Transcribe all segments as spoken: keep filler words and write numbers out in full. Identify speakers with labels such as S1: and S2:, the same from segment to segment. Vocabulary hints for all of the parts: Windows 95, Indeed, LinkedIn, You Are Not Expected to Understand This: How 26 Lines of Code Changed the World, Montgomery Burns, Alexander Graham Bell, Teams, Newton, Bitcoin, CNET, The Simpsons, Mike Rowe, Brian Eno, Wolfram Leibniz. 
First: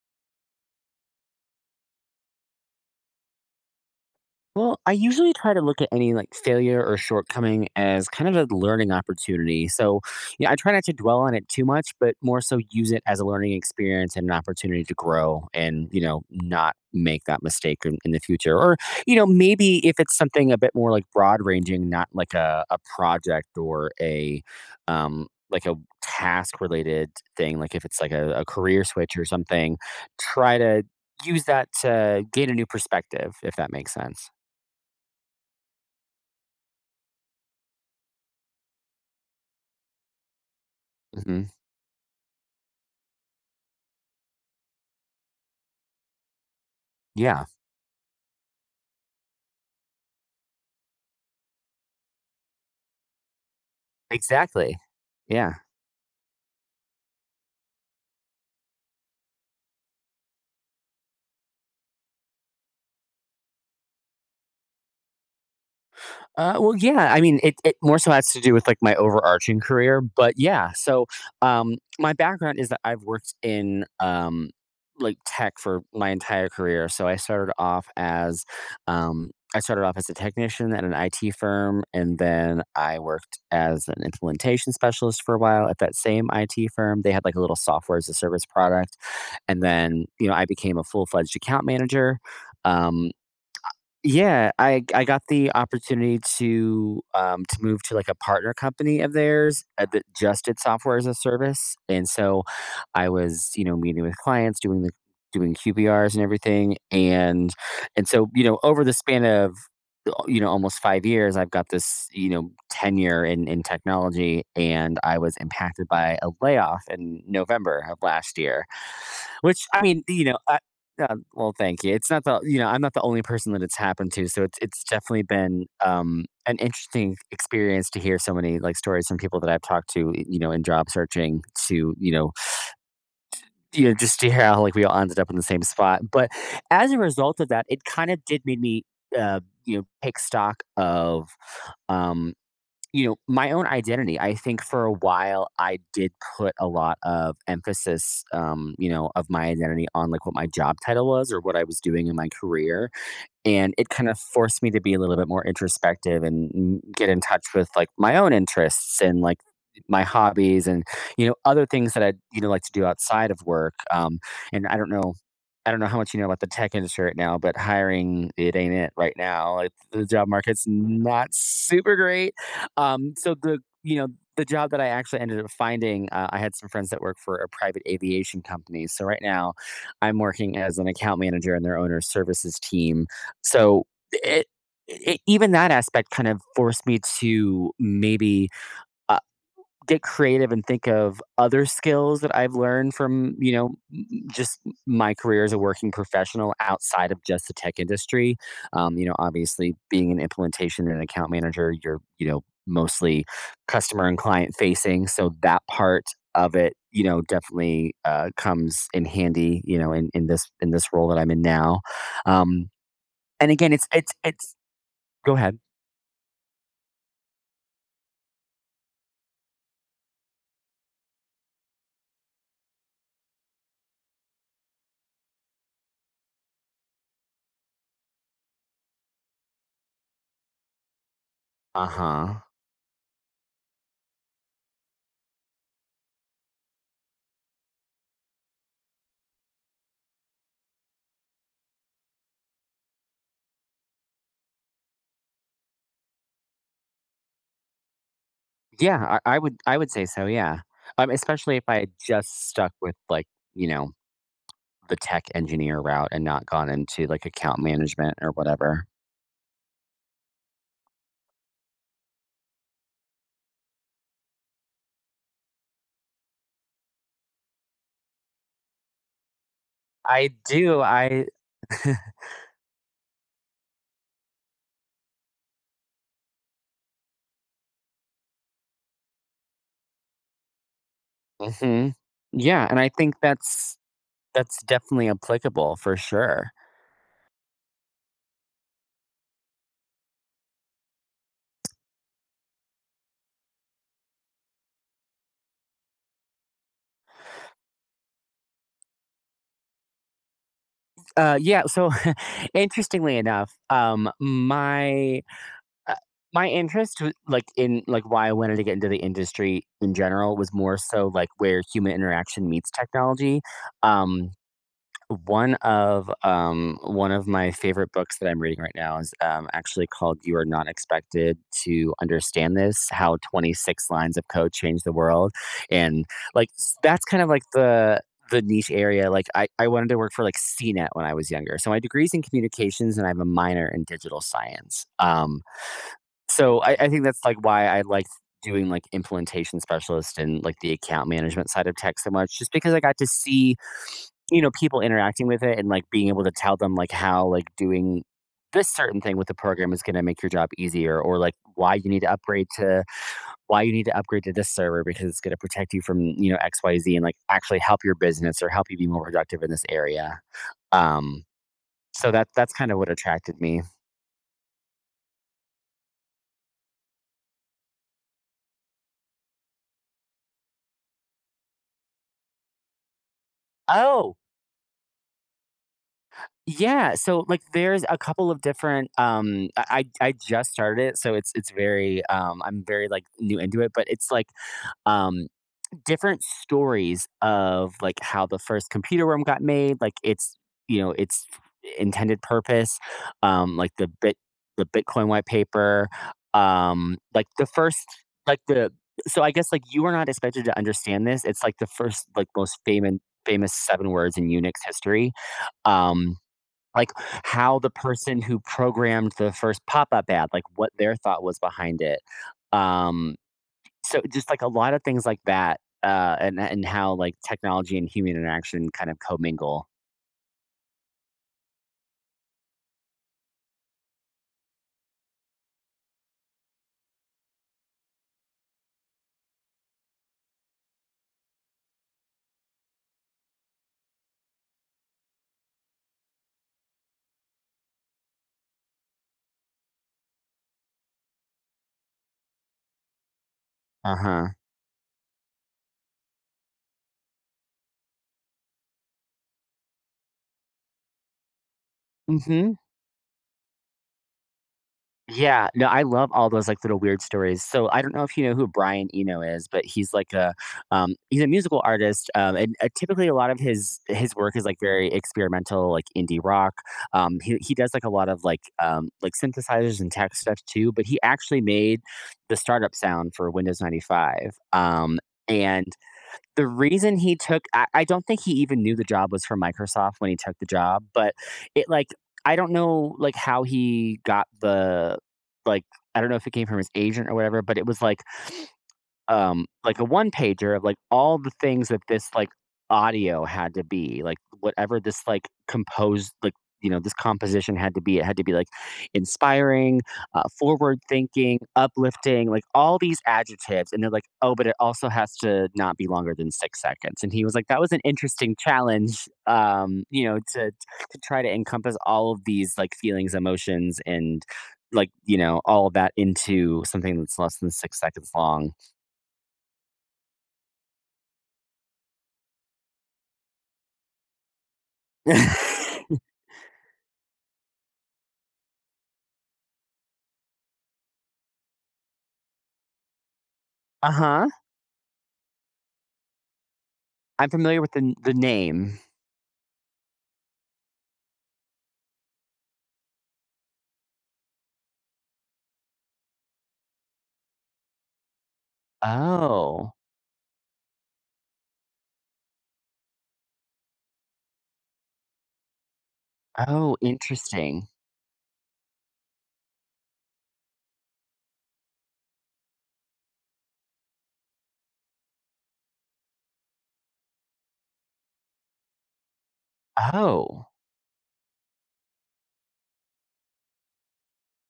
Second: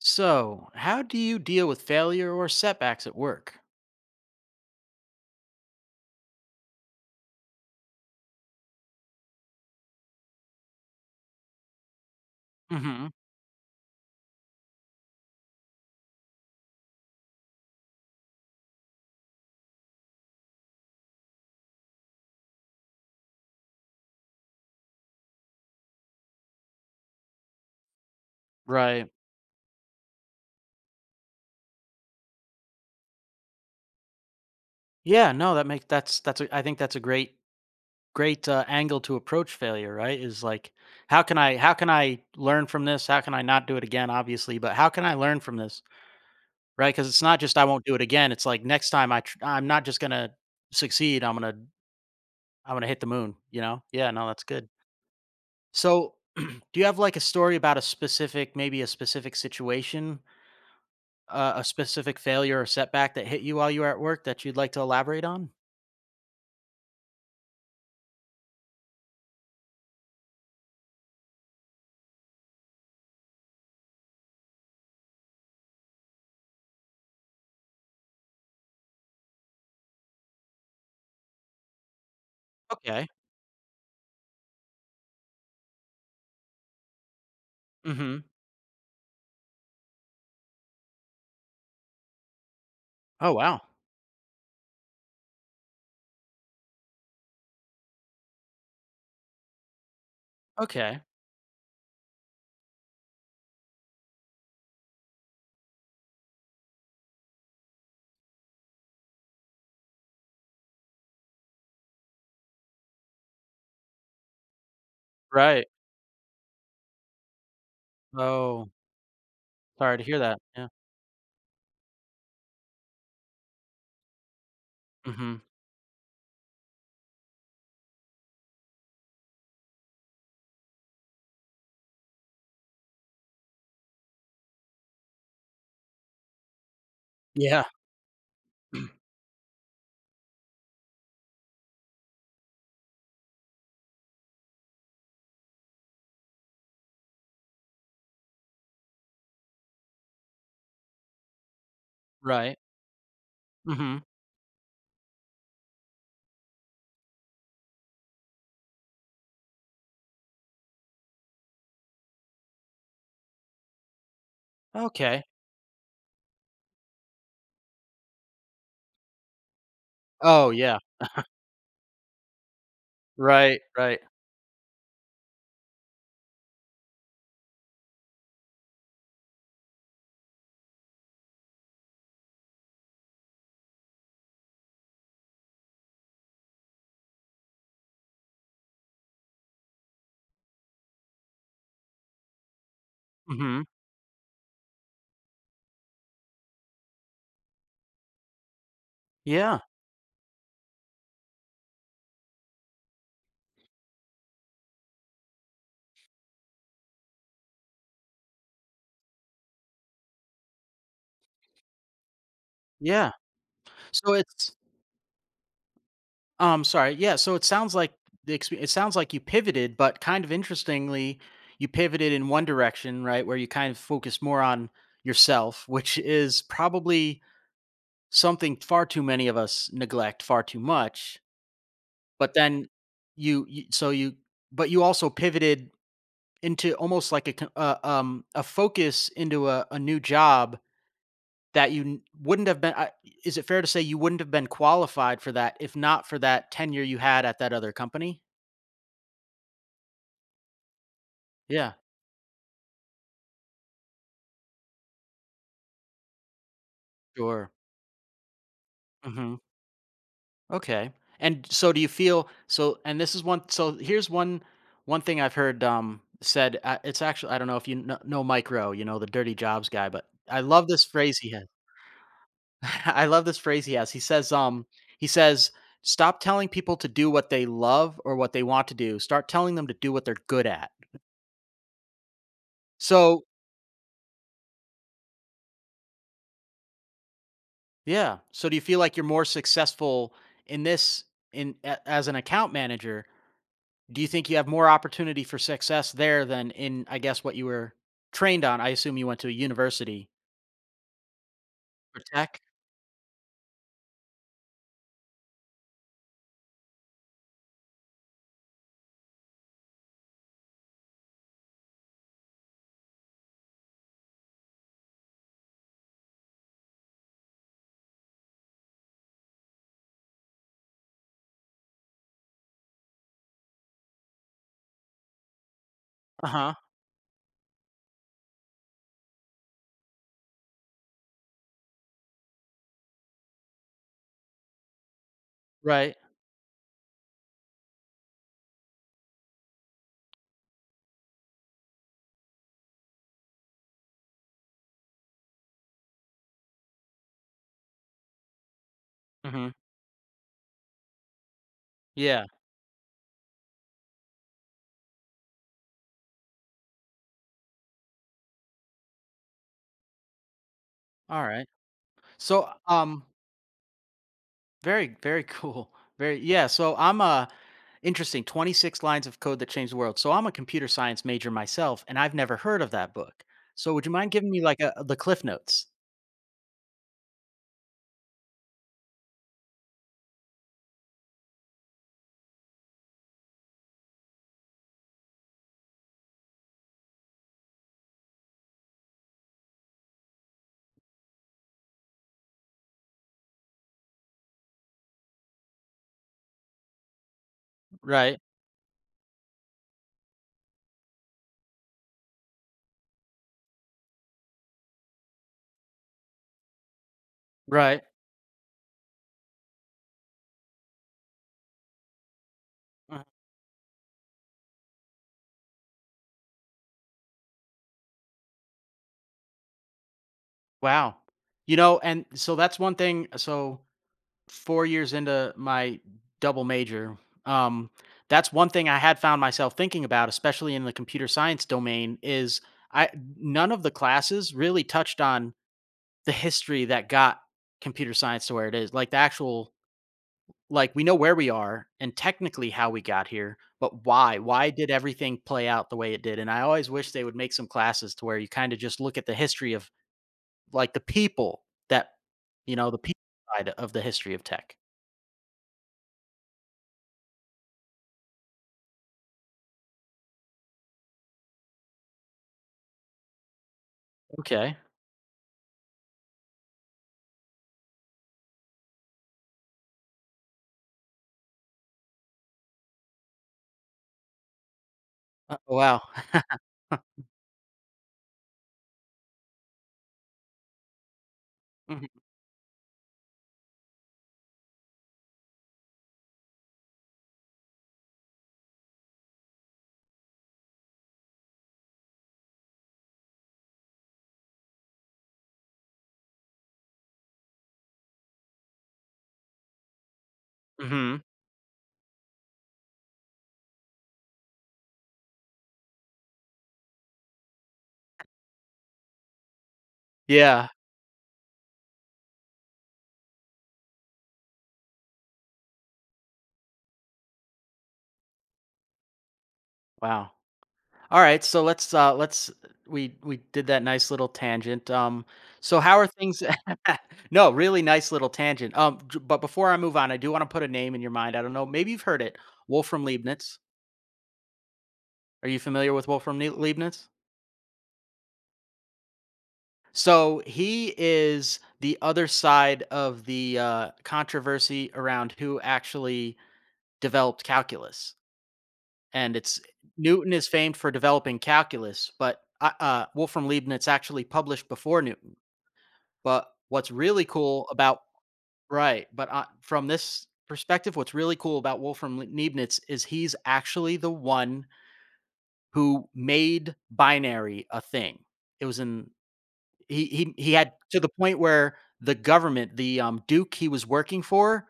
S1: So, how do you deal with failure or setbacks at work?
S2: Well, I usually try to look at any like failure or shortcoming as kind of a learning opportunity. So, yeah, I try not to dwell on it too much, but more so use it
S1: Hmm.
S2: as a learning experience and an opportunity to grow and, you know, not make that mistake in, in the future. Or, you know, maybe if it's something a bit more like broad ranging, not like a, a project or a, um, like a task related thing, like if it's like a, a career
S1: Right.
S2: switch or something, try to use that to gain a new perspective, if that makes sense.
S1: Yeah. No, that makes that's that's. A, I think that's a great great uh, angle to approach failure. Right. Is like how can
S2: Mhm.
S1: I how can I learn from this? How can I not do it again? Obviously, but how can I learn from this? Right. Because it's not
S2: Yeah,
S1: just I won't do it again. It's like next time I tr- I'm not just gonna succeed. I'm gonna I'm gonna hit the moon. You know. Yeah. No, that's good.
S2: exactly. Yeah.
S1: So. Do you have like a story about a specific, maybe a specific situation uh, a specific failure or setback that hit you while you were at work that you'd like to elaborate on?
S2: Uh, well, yeah. I mean, it, it more so has to do with like my overarching career, but yeah. So, um, my background is that I've worked in um, like tech for my entire career. So I started off as, um, I started off as a technician at an I T firm, and then I
S1: Okay.
S2: worked as an implementation specialist for a while at that same I T firm. They had like a little software as a
S1: Mhm.
S2: service product, and then you know I became a full fledged account manager. Um,
S1: Oh, wow.
S2: Yeah, I I got the opportunity to, um, to move to, like, a partner company of theirs, uh, that just did software
S1: Okay.
S2: as a service, and so I was, you know, meeting with clients, doing the doing Q B Rs and everything, and and so, you know, over the span of, uh, you know, almost five years, I've got this, you know, tenure in in technology, and I was
S1: Right.
S2: impacted by a layoff in November of last year,
S1: Oh,
S2: which, I
S1: sorry
S2: mean,
S1: to hear
S2: you
S1: that.
S2: know,
S1: Yeah.
S2: yeah, well, thank you. It's not the you know, I'm not the only person that it's happened to, so it's it's definitely
S1: Mhm.
S2: been, um, an interesting experience to hear so many, like, stories from people that I've talked to, y you know, in job searching to, you know you know, just to hear how, like, we all ended up in the same spot, but as a result of
S1: Yeah.
S2: that, it kinda did make me, uh, you know, take stock of, um you know, my own identity. I think for a while I did put a lot of emphasis, um, you know, of my identity on like what my job title was or what I was doing in my
S1: Right.
S2: career and it
S1: Mhm.
S2: kind of forced me to be a little bit more introspective and mm, get in touch with like my own interests and like my hobbies and you know other things that I you know like to do outside of work. Um, and I don't know,
S1: Okay.
S2: I don't know how much you know about the tech industry right now, but hiring it ain't it right now. Like the job
S1: Oh,
S2: market's
S1: yeah.
S2: not super great. Um, so the
S1: Right,
S2: you
S1: right.
S2: know the job that I actually ended up finding, uh, I had some friends that work for a private aviation company. So right now, I'm working as an account manager in their owner services team so it, it even that aspect kind of forced me to maybe uh, get creative and think of other skills that I've learned from you
S1: Mhm.
S2: know just my career as a working professional outside of just the tech industry. Um, you know,
S1: Yeah.
S2: obviously being an implementation and account manager, you're you know mostly customer and client facing, so that part of it you know definitely uh, comes in handy you know in, in this in this role that I'm in now, um,
S1: Yeah.
S2: and again it's it's
S1: So it's
S2: it's go ahead.
S1: um sorry. Yeah, so it sounds like the expe- it sounds like you pivoted, but kind of interestingly, you pivoted in one direction, right, where you kind of focus more on yourself, which is probably something far too many of us neglect far too much. But
S2: Uh-huh.
S1: then you, you so you but you also pivoted into almost like a co- uh, um a focus into a, a new job. That you n wouldn't have been I Is it fair to say you wouldn't have been qualified for that if not for that tenure you had at that other company?
S2: Yeah, I, I would I would say so, yeah. Um, especially if
S1: Yeah,
S2: I had just stuck with like, you know, the tech engineer route and not gone into like
S1: sure.
S2: account management or whatever.
S1: Mhm. Okay. And so do you feel so and this is one so here's one one thing I've heard, um, said, uh, it's actually I don't know if you kno know Mike Rowe, you know, the dirty jobs guy, but
S2: I
S1: I love
S2: do.
S1: this phrase
S2: I
S1: he has. I love this phrase he has. He says, um, he says, "Stop telling people to do what they love or what they want to do. Start telling them to do what they're good at."
S2: hmm. Yeah, and I think
S1: So.
S2: that's that's definitely applicable for sure.
S1: Yeah. So do you feel like you're more successful in this in a- as an account manager? Do you think you have more opportunity for success there than in I guess what you were trained on? I assume you went to a university
S2: Uh, yeah. So,
S1: for tech.
S2: interestingly enough, um, my Uh, my interest w like, in like, why I wanted to get into the industry in general was more so, like, where human interaction meets technology. Um, one of, um one of my favorite books that I'm reading right now is, um, actually called You Are Not Expected to Understand This: How twenty-six Lines of Code Changed the World, and, like,
S1: Uh-huh.
S2: s that's kind of like the the niche area, like, I I wanted to work for, like, C NET when I was younger, so my degree's in communications, and I have a minor in digital science. Um,
S1: Right.
S2: so I, I think that's like why I liked doing like implementation specialist and like the account management side of tech so much, just because I got to see, you know, people interacting with it and like being able to tell them like how like doing this certain thing with the
S1: Mhm.
S2: program is going to make your job easier or like why you need to
S1: Yeah.
S2: upgrade to why you need to upgrade to this server because it's going to protect you from you know xyz and like actually help your business or help you be more productive in this area.
S1: All
S2: um
S1: right.
S2: so that
S1: So
S2: that's kind of what
S1: um
S2: attracted me.
S1: very very cool. Very yeah, so I'm a interesting twenty-six lines of code that changed the world. So I'm a computer science major myself and I've never heard of that book. So would you mind
S2: Oh,
S1: giving me like a, the cliff notes?
S2: yeah, so, like, there's a couple of different, um I I I just started it, so it's it's very, um I'm very, like, new into it, but it's, like, um, different stories of, like, how the first computer room got made, like, its, you know, its intended purpose, um, like, the bit the Bitcoin white paper, um, like, the first
S1: Right.
S2: like, the so I guess, like, you are not expected to understand this, it's, like, the first, like, most famous famous seven words in Unix history, um like, how the
S1: Right.
S2: person who programmed the first pop-up ad, like, what their thought was behind it. Um, so just, like, a lot of things like that, uh, and and how, like, technology and human interaction kind of commingle.
S1: Wow. You know, and so that's one thing so four years into my double major, um, that's one thing I had found myself thinking about, especially in the computer science domain, is I none of the classes really touched on the history that got computer science to where it is. Like the actual like we know where we are and technically how we got here, but why?
S2: Uh-huh.
S1: Why did everything play out the way it did? And I always wish they would make some classes to where you kind of just look at the history of like the people that you
S2: Mhm.
S1: know, the people side of the history of tech.
S2: Yeah, no, I love all those like little weird stories. So I don't know if you know who Brian Eno is, but he's like a um, he's a musical artist, um, and uh, typically a lot of his his work is
S1: Okay.
S2: like very experimental, like indie rock. Um, he he does like a lot of like um, like synthesizers and tech stuff too. But he actually made the startup sound for Windows ninety five. Um,
S1: Uh, oh,
S2: and
S1: wow.
S2: the reason he took I, I don't think he even knew the job was for Microsoft when he took the job, but it like
S1: Mhm,
S2: I don't know like how he got the like, I don't know if it came from his agent or whatever, but it was like um, like a one pager of like all the things that this like audio had to be, like whatever this like composed, like, you know, this composition had to be. It had to be like inspiring, uh, forward
S1: mhm.
S2: thinking, uplifting, like all these adjectives. And they're like, oh, but it also has to not be longer than six seconds. And he was like, that was an interesting challenge, um, you know,
S1: Yeah.
S2: to, to try to encompass all of these like feelings, emotions, and like, you know, all of that into something that's less than six seconds long.
S1: Wow. Alright, so let's, uh, let's uh, we we did that nice little tangent, um, so how are things? No, really nice little tangent, um, j but before I move on, I do wanna put a name in your mind, I don't know, maybe you've heard it, Wolfram Leibniz.
S2: Uh-huh.
S1: Are you familiar with Wolfram Neu Leibniz?
S2: I'm familiar with the the name.
S1: So he is the other side of the, uh, controversy around who actually developed calculus, and it's
S2: Oh.
S1: Newton is famed for developing calculus, but uh, uh, Wolfram Leibniz actually published before Newton. But what's
S2: Oh,
S1: really cool
S2: interesting.
S1: about right, but uh, from this perspective, what's really cool about Wolfram Le- Leibniz is he's actually the one who made binary a thing. It was in he he he
S2: Oh,
S1: had to the point where the government, the um, duke he was working for,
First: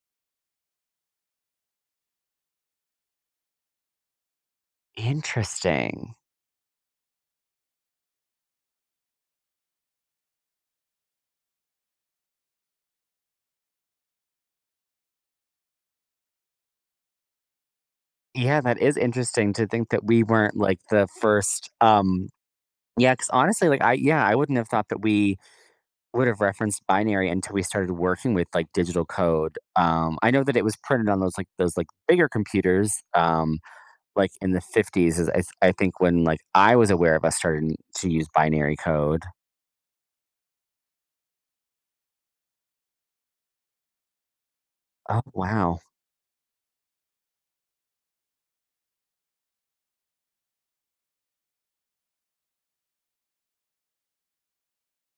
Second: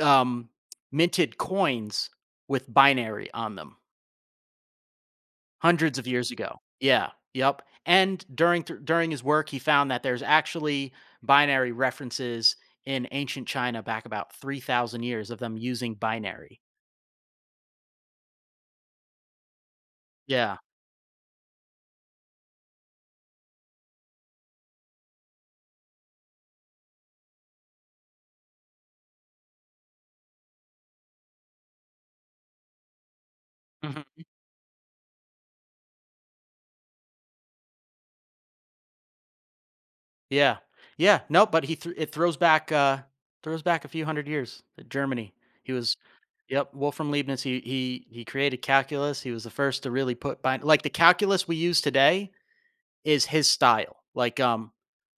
S1: um, minted coins with binary on them. Hundreds of
S2: interesting.
S1: years ago. Yeah, yep, and during th during his work, he found that there's actually binary references in ancient China back about three thousand years of them using binary.
S2: Yeah, that is interesting to think that we
S1: Yeah,
S2: weren't, like, the first, um yeah, because honestly, like, I yeah, I wouldn't have thought that we would have referenced binary until we started working with, like, digital code. Um, I know that it was printed on those, like those, like, bigger computers, um,
S1: mhm,
S2: like, in the fifties is I I think when, like, I was aware of us starting to use binary code.
S1: yeah, yeah, no, but he thr it throws back, uh, throws back a few hundred years to
S2: Oh,
S1: Germany. He
S2: wow.
S1: was yep, Wolfram Leibniz, he he he created calculus, he was the first to really put bin like, the calculus we use today is his style. Like um,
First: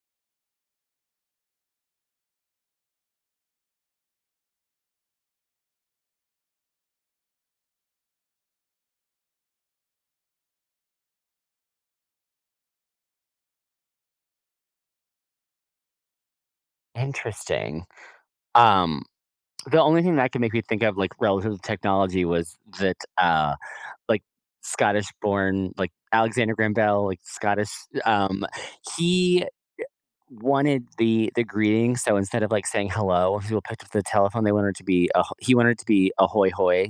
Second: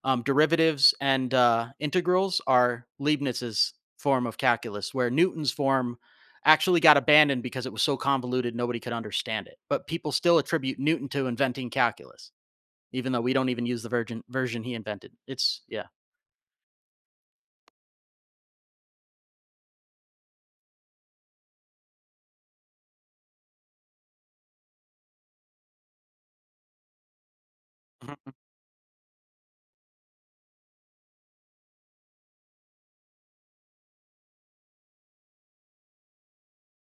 S1: um, derivatives and uh, integrals are Leibniz's form of calculus, where Newton's form actually got abandoned because it was so convoluted nobody could understand it. But people still attribute Newton to inventing calculus, even though we don't even use the virgin version he invented. It's yeah.
S2: Interesting. Um, the only thing that could make me think of, like, relative to technology was that, uh, like, Scottish-born, like, Alexander Graham Bell, like, Scottish, um, he wanted the the greeting, so instead of, like, saying hello, when people picked up the telephone, they wanted it to be a he wanted it to be "ahoy hoy,"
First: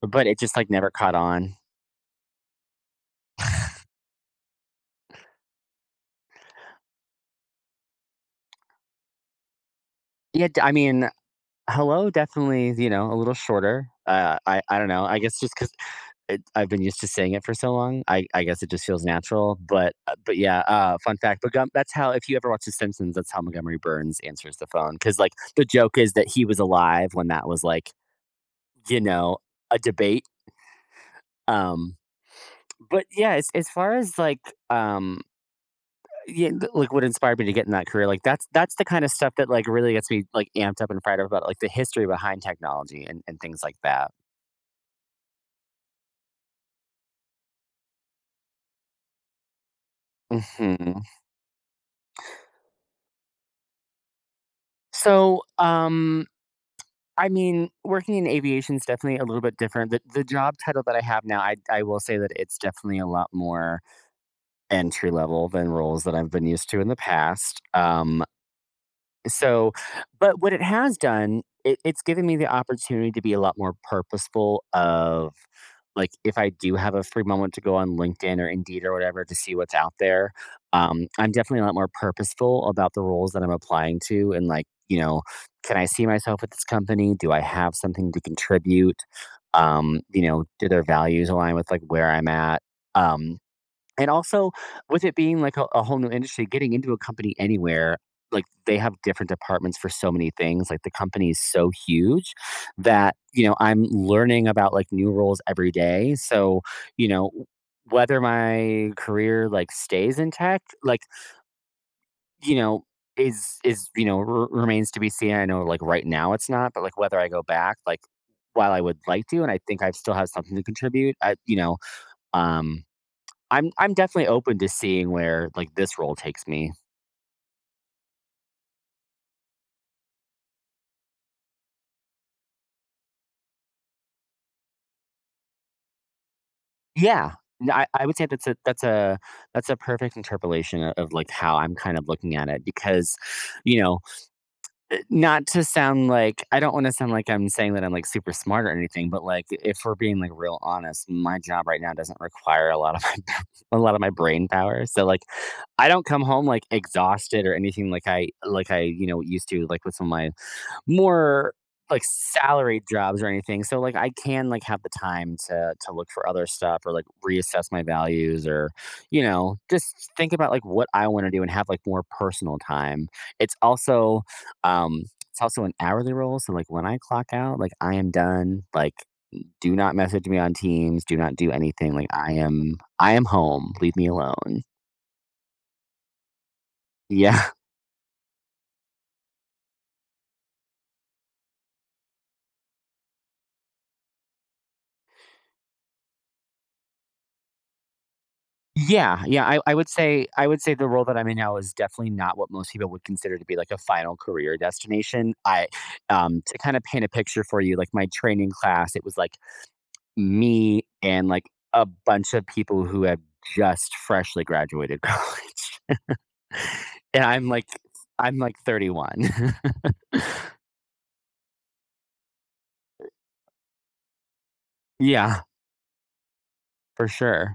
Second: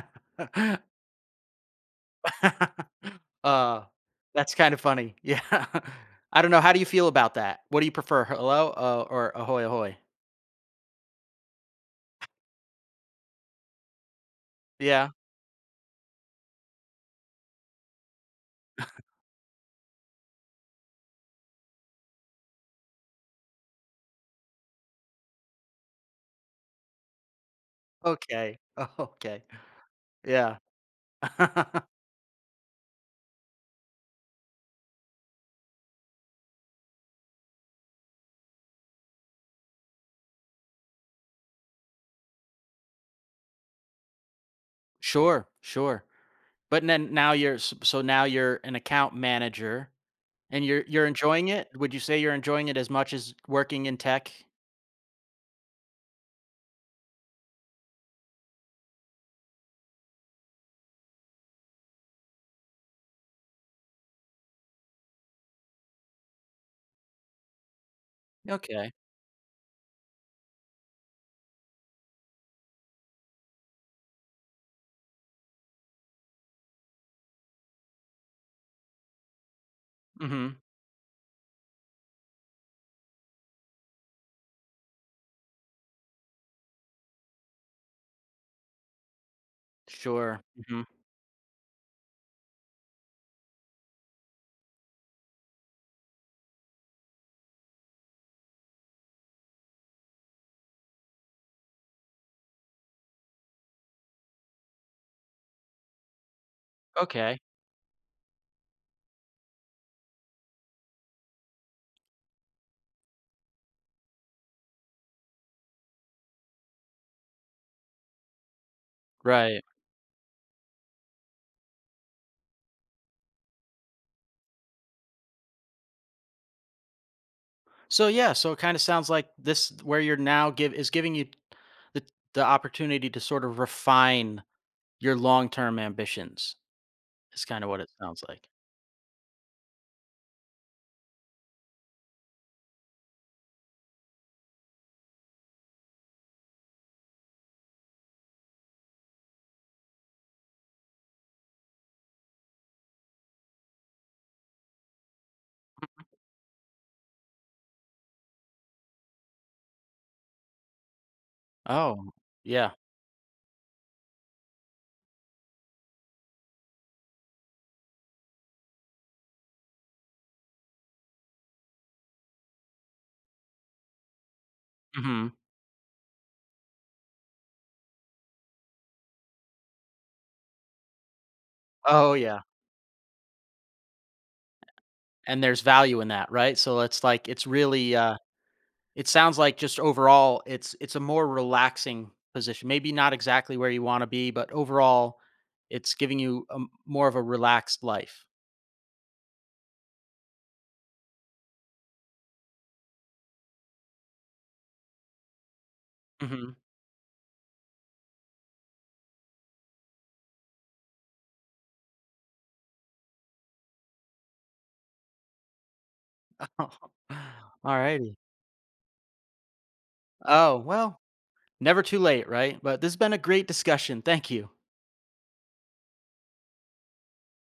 S2: but it just, like, never caught on.
S1: uh, that's kind of funny. Yeah. I don't know. How do you feel about that? What do you prefer, hello uh, or ahoy ahoy?
S2: Yeah, d I mean, hello definitely, you know, a little shorter. Uh, I I don't know,
S1: Yeah.
S2: I guess just because. It I've been used to saying it for so long. I I guess it just feels natural, but uh, but yeah, uh, fun fact, but gum that's how if you ever watch The Simpsons, that's how Montgomery Burns answers the phone. Because like, the joke is that he was alive when that was, like,
S1: Okay.
S2: you know,
S1: Okay.
S2: a debate,
S1: Yeah.
S2: um, but yeah, as as far as, like, um, yeah, th- like, what inspired me to get in that career, like, that's that's the kind of stuff that, like, really gets me, like, amped up and fired up about, like, the history behind technology and and things like that.
S1: Sure, sure. But then now you're s so now you're an account manager and you're
S2: Mhm.
S1: you're enjoying it? Would you say you're enjoying it as much as working in tech?
S2: So, um I mean, working in aviation is definitely a little bit different. The, the job title that I have now, I, I will say that it's definitely a lot more entry level than roles that I've been used to in the past. Um,
S1: Okay.
S2: so, but what it has done, it, it's given me the opportunity to be a lot more purposeful of like if I do have a free moment to go on LinkedIn or Indeed or whatever to see what's out there,
S1: Mhm.
S2: um, I'm definitely a lot more purposeful about the roles that I'm applying to and like, you know, can I see myself at this company? Do I have something to contribute? Um, you
S1: Sure.
S2: know, do their
S1: Mhm.
S2: values align with like where I'm at? Um, and also, with it being like a, a whole new industry, getting into a company anywhere, like they have different departments for so many things. Like the company is so huge that, you know, I'm learning about like new roles every day. So, you know,
S1: Okay.
S2: whether my career like stays in tech, like, you know, is is you know r- remains to be seen. I know like right now it's not, but like whether I go back, like while I would like to, and I
S1: Right.
S2: think I still have something to contribute. I you know um I'm I'm definitely open to seeing where, like, this role takes me.
S1: So, yeah, so it kinda sounds like this where you're now give is giving you the the opportunity to sort of refine your long-term ambitions
S2: Yeah.
S1: is kinda
S2: N
S1: what
S2: I
S1: it
S2: I would
S1: sounds
S2: say that's
S1: like.
S2: a that's a that's a perfect interpolation o of, like, how I'm kind of looking at it because, you know, uh, not to sound like I don't want to sound like I'm saying that I'm like super smart or anything, but like if we're being like real honest, my job right now doesn't require a lot of my a lot of my brain power. So like I don't come home like exhausted or anything like I like I, you know, used to like with some of my more like
S1: Oh, yeah.
S2: salaried jobs or anything. So like I can like have the time to to look for other stuff or like reassess my values or you know, just think about like what I want to do and have like more personal time. It's also um,
S1: Mhm.
S2: it's also an hourly role, so, like, when I clock out, like, I am done, like, do not message me on Teams, do not do anything, like,
S1: Oh,
S2: I
S1: yeah.
S2: am I am home, leave me alone.
S1: And there's value in that, right? So it's like it's
S2: Yeah.
S1: really uh it sounds like just overall it's it's a more relaxing position. Maybe not exactly where you want to be, but overall it's giving you a, m- more of a relaxed life.
S2: Yeah, yeah, I I would say I would say the role that I'm in now is definitely not what most people would consider to be, like, a final career destination. I um,
S1: Mhm.
S2: to kinda paint a picture for you, like, my training class, it was, like, me and, like, a bunch of people who had just freshly graduated college. And I'm like
S1: All righty.
S2: I'm like thirty-one.
S1: Oh, well, never too late, right? But this has been a great discussion. Thank you.
S2: Yeah, for sure.